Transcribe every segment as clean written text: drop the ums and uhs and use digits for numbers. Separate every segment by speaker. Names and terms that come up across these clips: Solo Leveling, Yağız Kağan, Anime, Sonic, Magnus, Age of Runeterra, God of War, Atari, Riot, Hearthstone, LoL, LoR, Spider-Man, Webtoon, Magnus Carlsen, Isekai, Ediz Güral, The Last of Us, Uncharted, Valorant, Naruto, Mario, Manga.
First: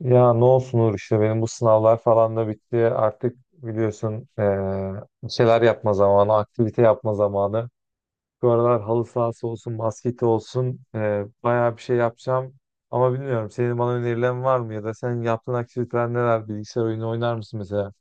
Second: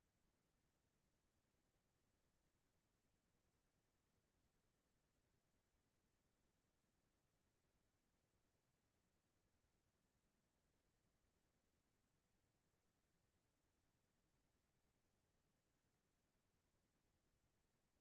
Speaker 1: Ya ne olsun Uğur işte benim bu sınavlar falan da bitti. Artık biliyorsun bir şeyler yapma zamanı, aktivite yapma zamanı. Bu aralar halı sahası olsun, basketi olsun bayağı bir şey yapacağım. Ama bilmiyorum senin bana önerilerin var mı ya da senin yaptığın aktiviteler neler? Bilgisayar oyunu oynar mısın mesela?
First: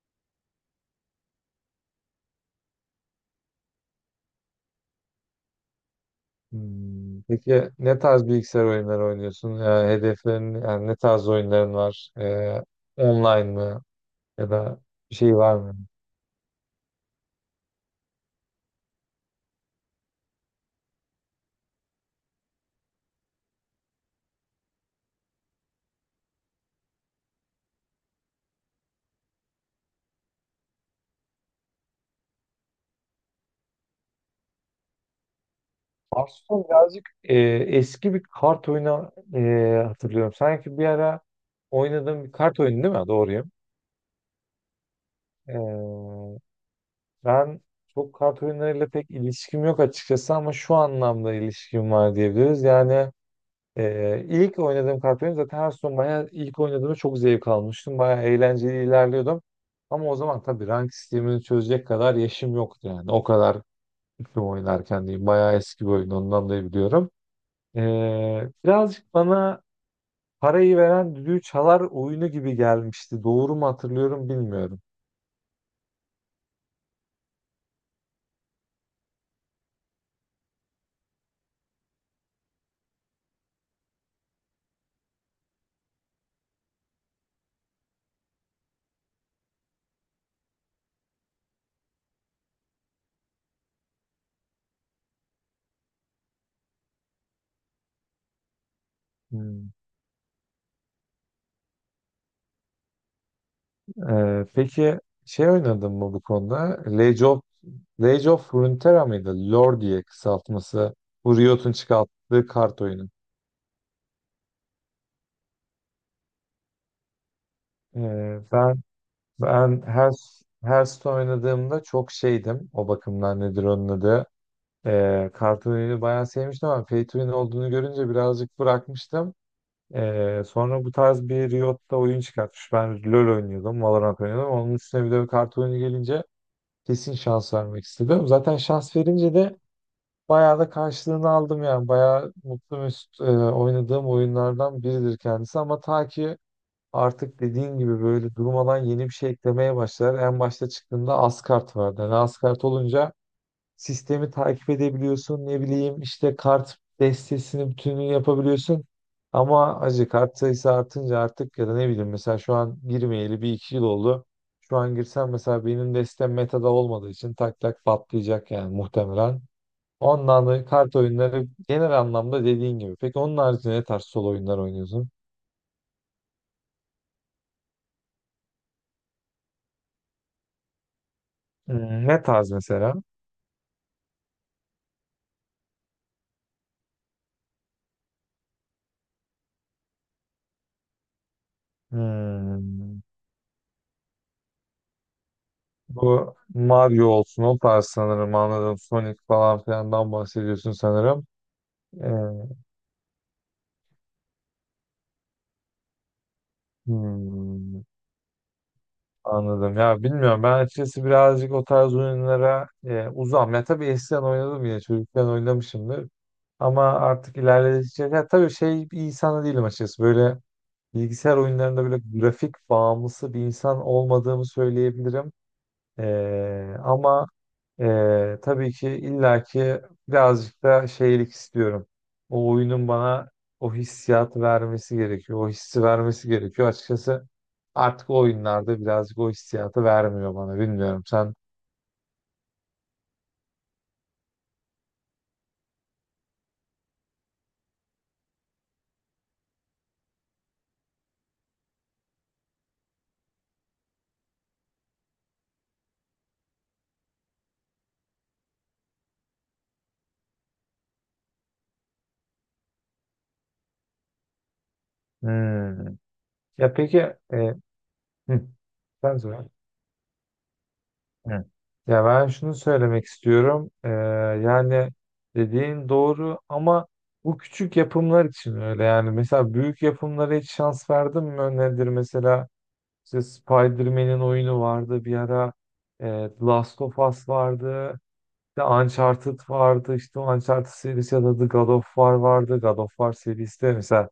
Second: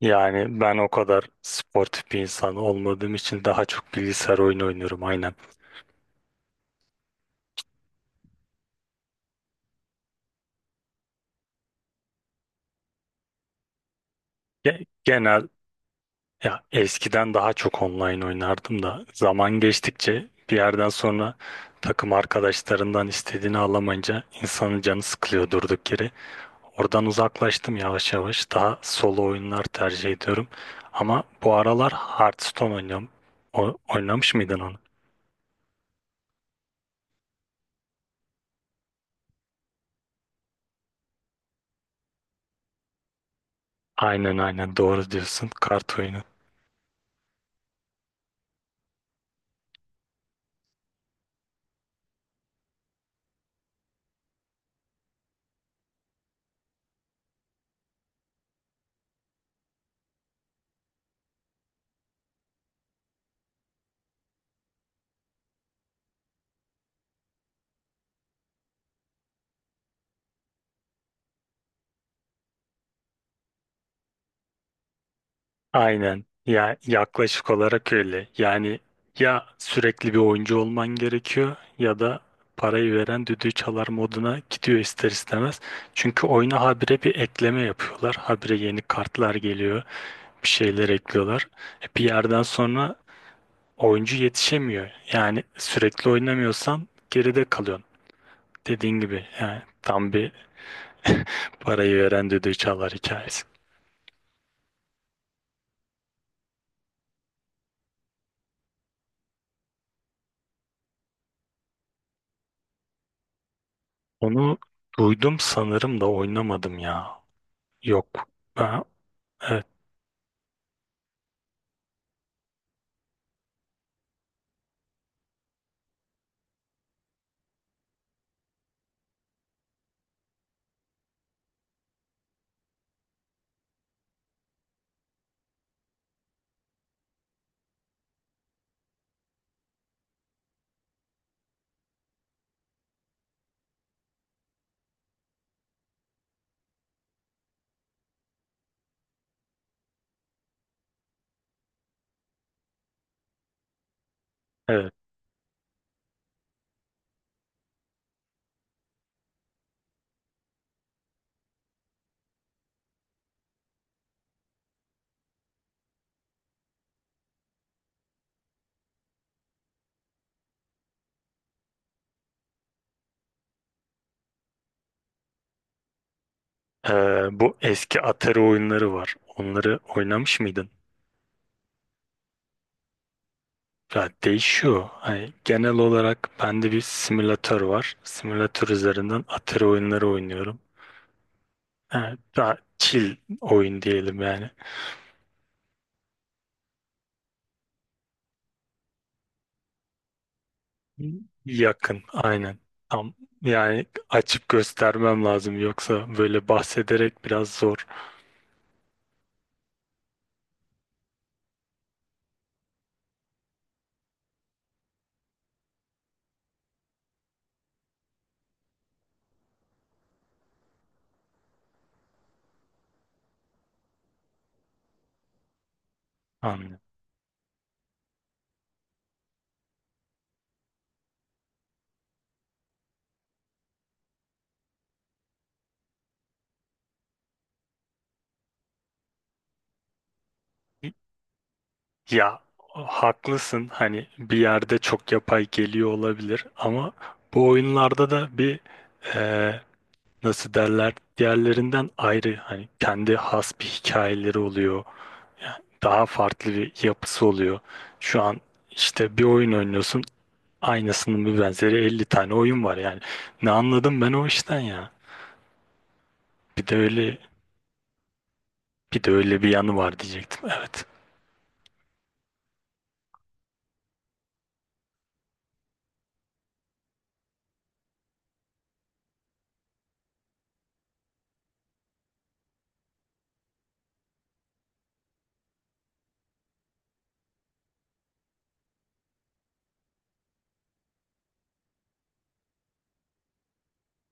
Speaker 2: Yani ben o kadar sportif bir insan olmadığım için daha çok bilgisayar oyunu oynuyorum aynen.
Speaker 1: Hmm. Peki ne tarz bilgisayar oyunları oynuyorsun? Hedeflerin yani ne tarz oyunların var? Online mı ya da bir şey
Speaker 2: Genel
Speaker 1: var mı?
Speaker 2: ya, eskiden daha çok online oynardım da zaman geçtikçe bir yerden sonra takım arkadaşlarından istediğini alamayınca insanın canı sıkılıyor durduk yere. Oradan uzaklaştım yavaş yavaş. Daha solo oyunlar tercih ediyorum. Ama bu aralar Hearthstone oynuyorum. Oynamış mıydın onu?
Speaker 1: Hearthstone birazcık eski bir kart oyunu hatırlıyorum. Sanki bir ara oynadığım bir kart oyunu değil mi? Doğruyum.
Speaker 2: Aynen aynen, doğru diyorsun.
Speaker 1: E,
Speaker 2: Kart oyunu.
Speaker 1: ben çok kart oyunlarıyla pek ilişkim yok açıkçası ama şu anlamda ilişkim var diyebiliriz. Yani ilk oynadığım kart oyunu zaten Hearthstone bayağı ilk oynadığımda çok zevk almıştım. Bayağı eğlenceli ilerliyordum. Ama o zaman tabii rank sistemini çözecek kadar yaşım yoktu yani. O kadar tüm oynarken diyeyim. Bayağı eski bir oyun ondan da biliyorum. Birazcık bana parayı veren düdüğü çalar oyunu gibi gelmişti. Doğru mu hatırlıyorum bilmiyorum.
Speaker 2: Aynen. Ya yaklaşık olarak öyle. Yani ya sürekli bir oyuncu olman gerekiyor ya da parayı veren düdüğü çalar moduna gidiyor ister istemez. Çünkü oyuna habire bir ekleme yapıyorlar. Habire yeni kartlar geliyor. Bir şeyler ekliyorlar. E bir yerden sonra oyuncu yetişemiyor. Yani sürekli oynamıyorsan geride kalıyorsun. Dediğin gibi yani
Speaker 1: Hmm.
Speaker 2: tam bir parayı veren düdüğü çalar hikayesi.
Speaker 1: Peki şey oynadın mı bu konuda? Age of, Age of Runeterra mıydı? LoR diye kısaltması. Bu Riot'un çıkarttığı kart oyunu.
Speaker 2: Onu duydum sanırım da oynamadım ya. Yok.
Speaker 1: Ee, ben
Speaker 2: Ha, evet,
Speaker 1: ben her Hearthstone oynadığımda çok şeydim. O bakımdan nedir onun adı? Kart oyunu bayağı sevmiştim ama Pay to Win olduğunu görünce birazcık bırakmıştım. Sonra bu tarz bir Riot'ta oyun çıkartmış. Ben LoL oynuyordum, Valorant oynuyordum. Onun üstüne bir de bir kart oyunu gelince kesin şans vermek istedim. Zaten şans verince de bayağı da karşılığını aldım yani. Bayağı mutlu mesut oynadığım oyunlardan biridir kendisi. Ama ta ki artık dediğin gibi böyle durmadan yeni bir şey eklemeye başlar. En başta çıktığında az kart vardı. Yani az kart olunca sistemi takip
Speaker 2: evet.
Speaker 1: edebiliyorsun. Ne bileyim işte kart destesinin bütününü yapabiliyorsun. Ama acı kart sayısı artınca artık ya da ne bileyim mesela şu an girmeyeli bir iki yıl oldu. Şu an girsem mesela benim destem metada olmadığı için tak tak patlayacak yani muhtemelen. Ondan da kart oyunları genel anlamda dediğin gibi. Peki onun haricinde ne tarz solo oyunlar oynuyorsun?
Speaker 2: Bu eski Atari oyunları var. Onları oynamış mıydın?
Speaker 1: Hmm, ne tarz mesela?
Speaker 2: Ya değişiyor. Hani genel olarak bende bir simülatör var. Simülatör üzerinden Atari oyunları oynuyorum. Yani daha
Speaker 1: Hmm.
Speaker 2: chill oyun diyelim yani.
Speaker 1: Bu Mario olsun o tarz sanırım anladım. Sonic falan filandan bahsediyorsun sanırım.
Speaker 2: Yakın,
Speaker 1: Evet.
Speaker 2: aynen. Tam yani açıp göstermem lazım, yoksa böyle bahsederek biraz
Speaker 1: Hmm,
Speaker 2: zor.
Speaker 1: anladım. Ya bilmiyorum. Ben açıkçası birazcık o tarz oyunlara uzağım. Ya tabii eskiden oynadım yine. Çocukken oynamışımdır. Ama artık ilerledikçe ya tabii şey bir insan da değilim açıkçası. Böyle bilgisayar oyunlarında böyle grafik bağımlısı bir insan olmadığımı söyleyebilirim. E,
Speaker 2: Anladım.
Speaker 1: ama tabii ki illaki birazcık da şeylik istiyorum. O oyunun bana o hissiyatı vermesi gerekiyor. O hissi vermesi gerekiyor. Açıkçası artık o oyunlarda birazcık o hissiyatı vermiyor bana. Bilmiyorum sen.
Speaker 2: Ya haklısın, hani bir yerde çok yapay geliyor olabilir ama bu oyunlarda da bir eee, nasıl derler, diğerlerinden ayrı, hani kendi has bir hikayeleri oluyor. Yani daha farklı bir yapısı oluyor. Şu an işte bir oyun oynuyorsun, aynısının bir benzeri 50 tane oyun var yani. Ne anladım ben o işten ya.
Speaker 1: Hmm.
Speaker 2: Bir
Speaker 1: Ya
Speaker 2: de
Speaker 1: peki
Speaker 2: öyle
Speaker 1: e, hı,
Speaker 2: Bir de
Speaker 1: sen
Speaker 2: öyle bir
Speaker 1: söyle.
Speaker 2: yanı var diyecektim. Evet.
Speaker 1: Hı. Ya ben şunu söylemek istiyorum. Yani dediğin doğru ama bu küçük yapımlar için öyle. Yani mesela büyük yapımlara hiç şans verdin mi? Nedir mesela? İşte Spider-Man'in oyunu vardı bir ara. E, The Last of Us vardı. İşte Uncharted vardı. İşte o Uncharted serisi ya da The God of War vardı. God of War serisi de mesela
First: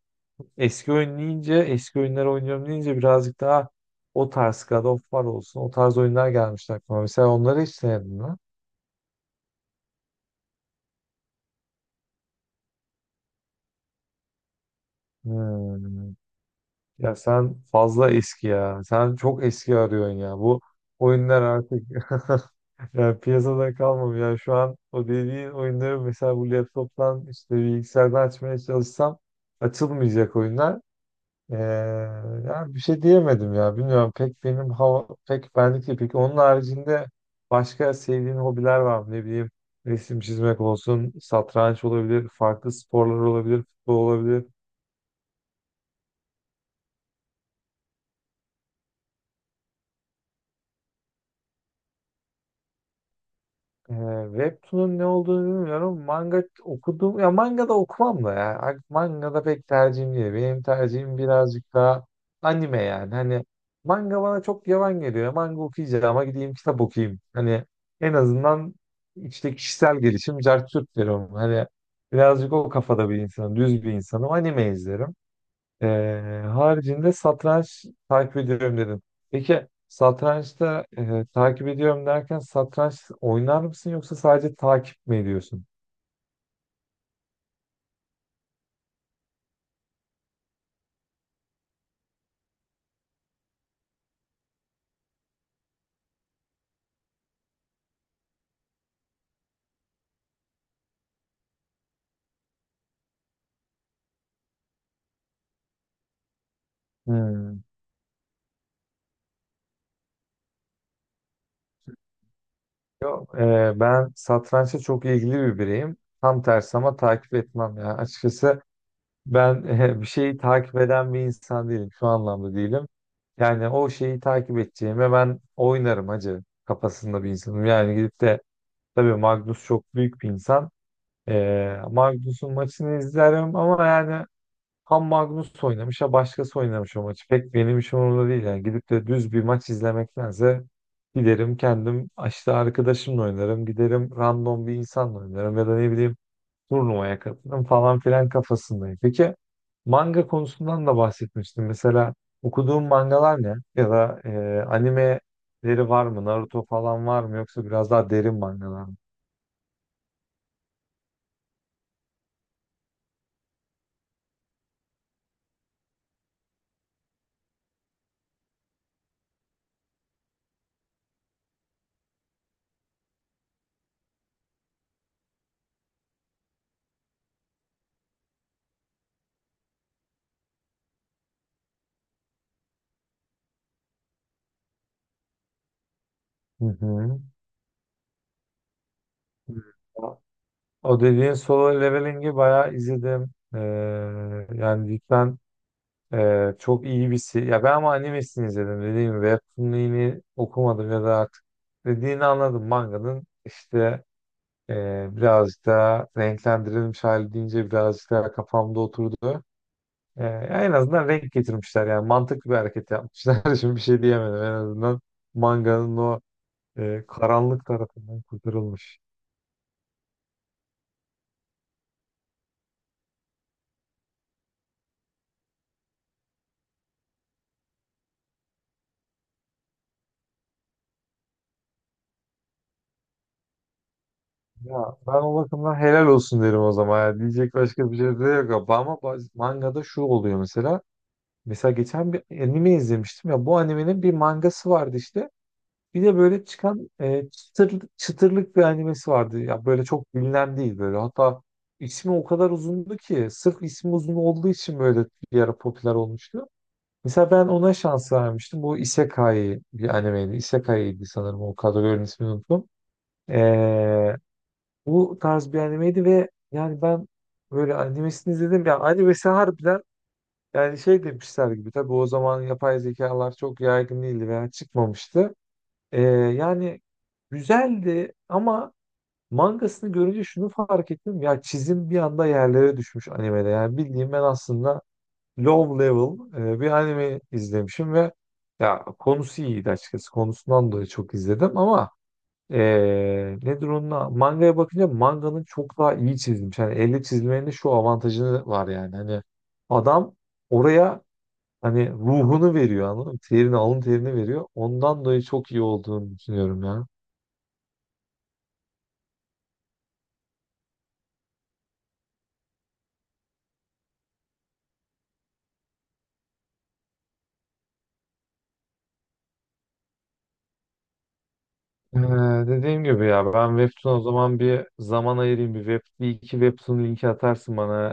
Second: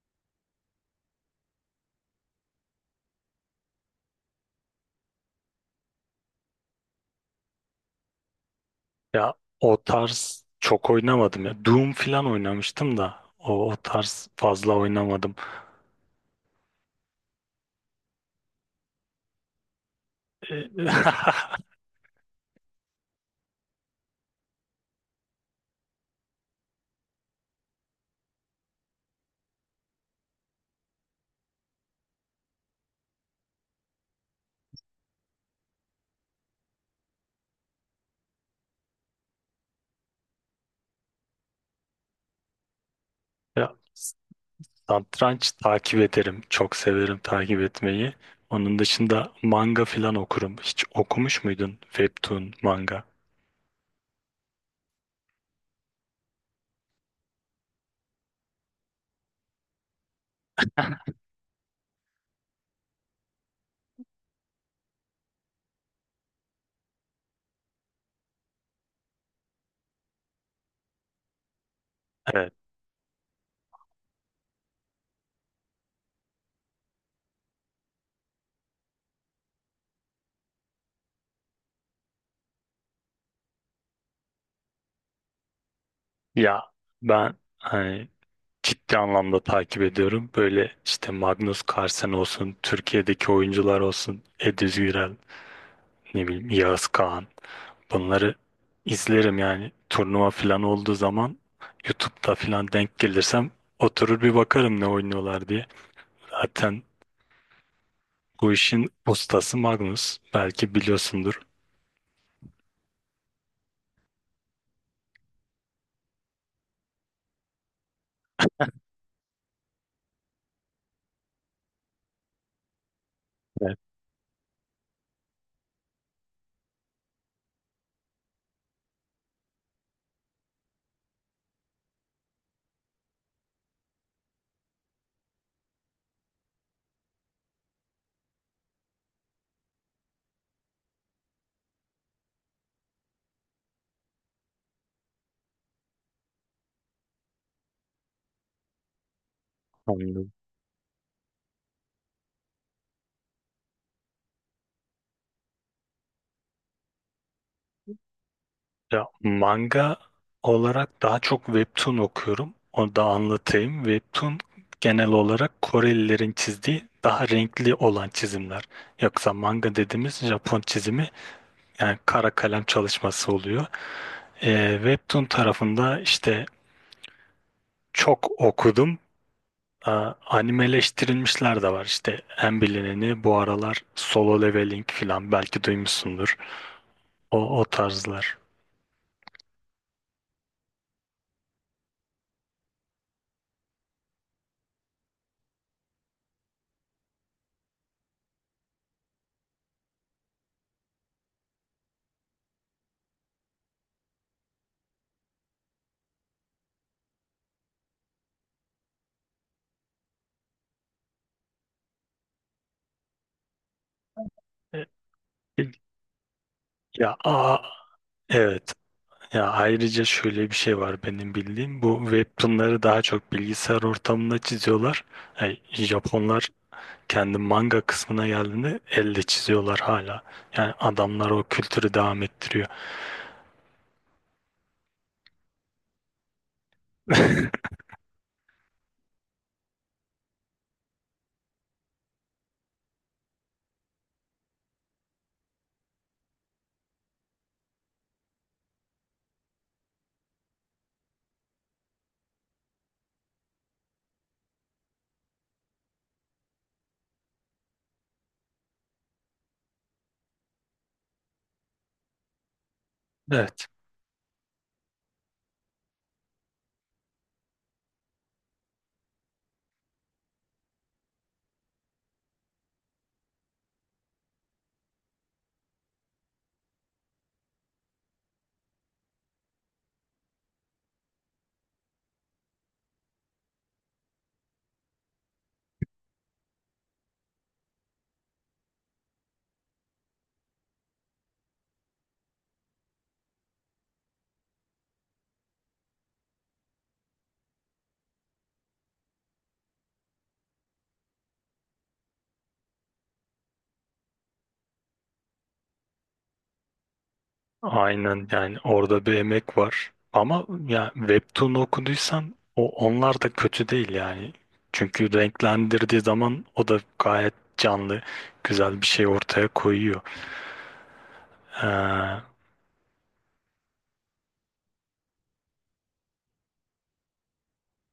Speaker 1: eski oyun deyince, eski oyunları oynuyorum deyince birazcık daha o tarz God of War olsun. O tarz oyunlar gelmişti aklıma. Mesela onları hiç denedin mi?
Speaker 2: Ya o tarz çok oynamadım ya. Doom falan oynamıştım da o tarz fazla oynamadım.
Speaker 1: Hmm. Ya sen fazla eski ya. Sen çok eski arıyorsun ya. Bu
Speaker 2: E,
Speaker 1: oyunlar artık Ya piyasada kalmam ya. Şu an o dediğin oyunları mesela bu laptoptan işte bilgisayardan açmaya çalışsam açılmayacak oyunlar. Ee, ya bir şey diyemedim ya. Bilmiyorum pek benim hava pek benlik değil. Peki onun haricinde başka sevdiğin hobiler var mı? Ne bileyim resim çizmek olsun, satranç olabilir, farklı sporlar olabilir,
Speaker 2: Ya
Speaker 1: futbol olabilir.
Speaker 2: satranç takip ederim. Çok severim takip etmeyi. Onun dışında manga falan okurum. Hiç okumuş muydun webtoon, manga?
Speaker 1: Ee, Webtoon'un ne olduğunu bilmiyorum. Manga okudum. Ya manga da okumam da ya. Manga da pek tercihim değil. Benim tercihim birazcık daha anime yani. Hani manga bana çok yavan geliyor. Manga okuyacağım ama gideyim kitap okuyayım. Hani en azından işte kişisel gelişim cart curt derim. Hani
Speaker 2: Evet.
Speaker 1: birazcık o kafada bir insanım. Düz bir insanım. Anime izlerim. Haricinde satranç takip ediyorum dedim. Peki satrançta takip ediyorum derken satranç oynar mısın yoksa sadece takip mi ediyorsun?
Speaker 2: Ya ben hani ciddi anlamda takip ediyorum. Böyle işte Magnus Carlsen olsun, Türkiye'deki oyuncular olsun, Ediz Güral, ne bileyim Yağız Kağan. Bunları izlerim yani, turnuva falan olduğu zaman YouTube'da falan denk gelirsem oturur bir bakarım ne oynuyorlar diye. Zaten
Speaker 1: Hmm.
Speaker 2: bu işin ustası Magnus. Belki biliyorsundur.
Speaker 1: Yok, ben satrançta çok ilgili bir bireyim. Tam tersi ama takip etmem ya. Açıkçası ben bir şeyi takip eden bir insan değilim. Şu anlamda değilim. Yani
Speaker 2: Evet,
Speaker 1: o şeyi takip edeceğime ben oynarım hacı kafasında bir insanım. Yani gidip de tabii Magnus çok büyük bir insan. Magnus'un maçını izlerim ama yani ham Magnus oynamış ya başkası oynamış o maçı. Pek benim işim orada değil. Yani gidip de düz bir maç izlemektense giderim kendim işte arkadaşımla oynarım. Giderim random bir insanla oynarım ya da ne bileyim turnuvaya katılırım falan filan kafasındayım. Peki manga
Speaker 2: anladım.
Speaker 1: konusundan da bahsetmiştim. Mesela okuduğum mangalar ne? Ya da animeleri var mı? Naruto falan var mı? Yoksa biraz daha derin mangalar mı?
Speaker 2: Ya, manga olarak daha çok webtoon okuyorum. Onu da anlatayım. Webtoon genel olarak Korelilerin çizdiği daha renkli olan çizimler. Yoksa manga dediğimiz Japon çizimi, yani kara kalem çalışması oluyor. Webtoon tarafında işte çok okudum. Ee, Animeleştirilmişler de var, işte en bilineni bu aralar Solo Leveling falan, belki duymuşsundur.
Speaker 1: Hı
Speaker 2: O, o tarzlar.
Speaker 1: hı. O dediğin solo leveling'i bayağı izledim. Yani cidden çok iyi bir si- Ya ben ama animesini izledim dediğim gibi. Webtoon'ini okumadım ya da artık dediğini anladım. Manganın işte birazcık daha renklendirilmiş hali deyince birazcık daha kafamda oturdu. E, en azından renk getirmişler yani mantıklı bir hareket yapmışlar. Şimdi bir şey diyemedim en
Speaker 2: E,
Speaker 1: azından
Speaker 2: e,
Speaker 1: manganın o
Speaker 2: Ya aa,
Speaker 1: karanlık tarafından
Speaker 2: evet.
Speaker 1: kurtarılmış.
Speaker 2: Ya ayrıca şöyle bir şey var benim bildiğim. Bu webtoonları daha çok bilgisayar ortamında çiziyorlar. Yani Japonlar kendi manga kısmına geldiğinde elle çiziyorlar hala. Yani adamlar o kültürü devam ettiriyor.
Speaker 1: Ya ben o bakımdan helal olsun derim o zaman. Ya, diyecek başka bir şey de yok. Ama mangada şu oluyor mesela. Mesela geçen bir anime izlemiştim ya. Bu animenin bir mangası vardı işte. Bir de böyle çıkan çıtırlık, çıtırlık bir animesi vardı. Ya böyle çok bilinen değil böyle. Hatta ismi o kadar uzundu ki sırf ismi uzun olduğu için böyle bir ara popüler olmuştu. Mesela ben ona şans vermiştim. Bu Isekai bir animeydi. Isekai'ydi sanırım o kadar ismini unuttum.
Speaker 2: Evet.
Speaker 1: Bu tarz bir animeydi ve yani ben böyle animesini izledim. Ya animesi harbiden yani şey demişler gibi. Tabii o zaman yapay zekalar çok yaygın değildi veya çıkmamıştı. Yani güzeldi ama mangasını görünce şunu fark ettim. Ya çizim bir anda yerlere düşmüş animede. Yani bildiğim ben aslında low level bir anime izlemişim ve ya konusu iyiydi açıkçası. Konusundan dolayı çok izledim ama nedir onunla? Mangaya bakınca manganın çok daha iyi çizilmiş. Hani elle çizmenin de şu avantajını var yani. Hani adam oraya hani ruhunu veriyor anladın mı? Terini, alın terini veriyor. Ondan dolayı çok iyi olduğunu düşünüyorum ya.
Speaker 2: Aynen, yani orada bir emek var. Ama ya Webtoon okuduysan, o onlar da kötü değil yani. Çünkü renklendirdiği zaman o da gayet canlı, güzel bir şey ortaya koyuyor.
Speaker 1: Ee,
Speaker 2: Ee,
Speaker 1: dediğim gibi ya ben Webtoon o zaman bir zaman ayırayım. Bir web, bir iki Webtoon linki atarsın bana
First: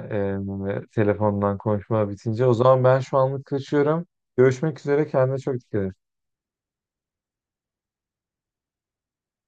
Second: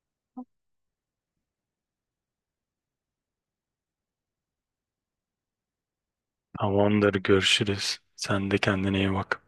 Speaker 1: telefondan konuşma bitince. O zaman ben şu anlık kaçıyorum. Görüşmek üzere. Kendine çok dikkat et.
Speaker 2: tamamdır, görüşürüz. Sen de kendine iyi bak.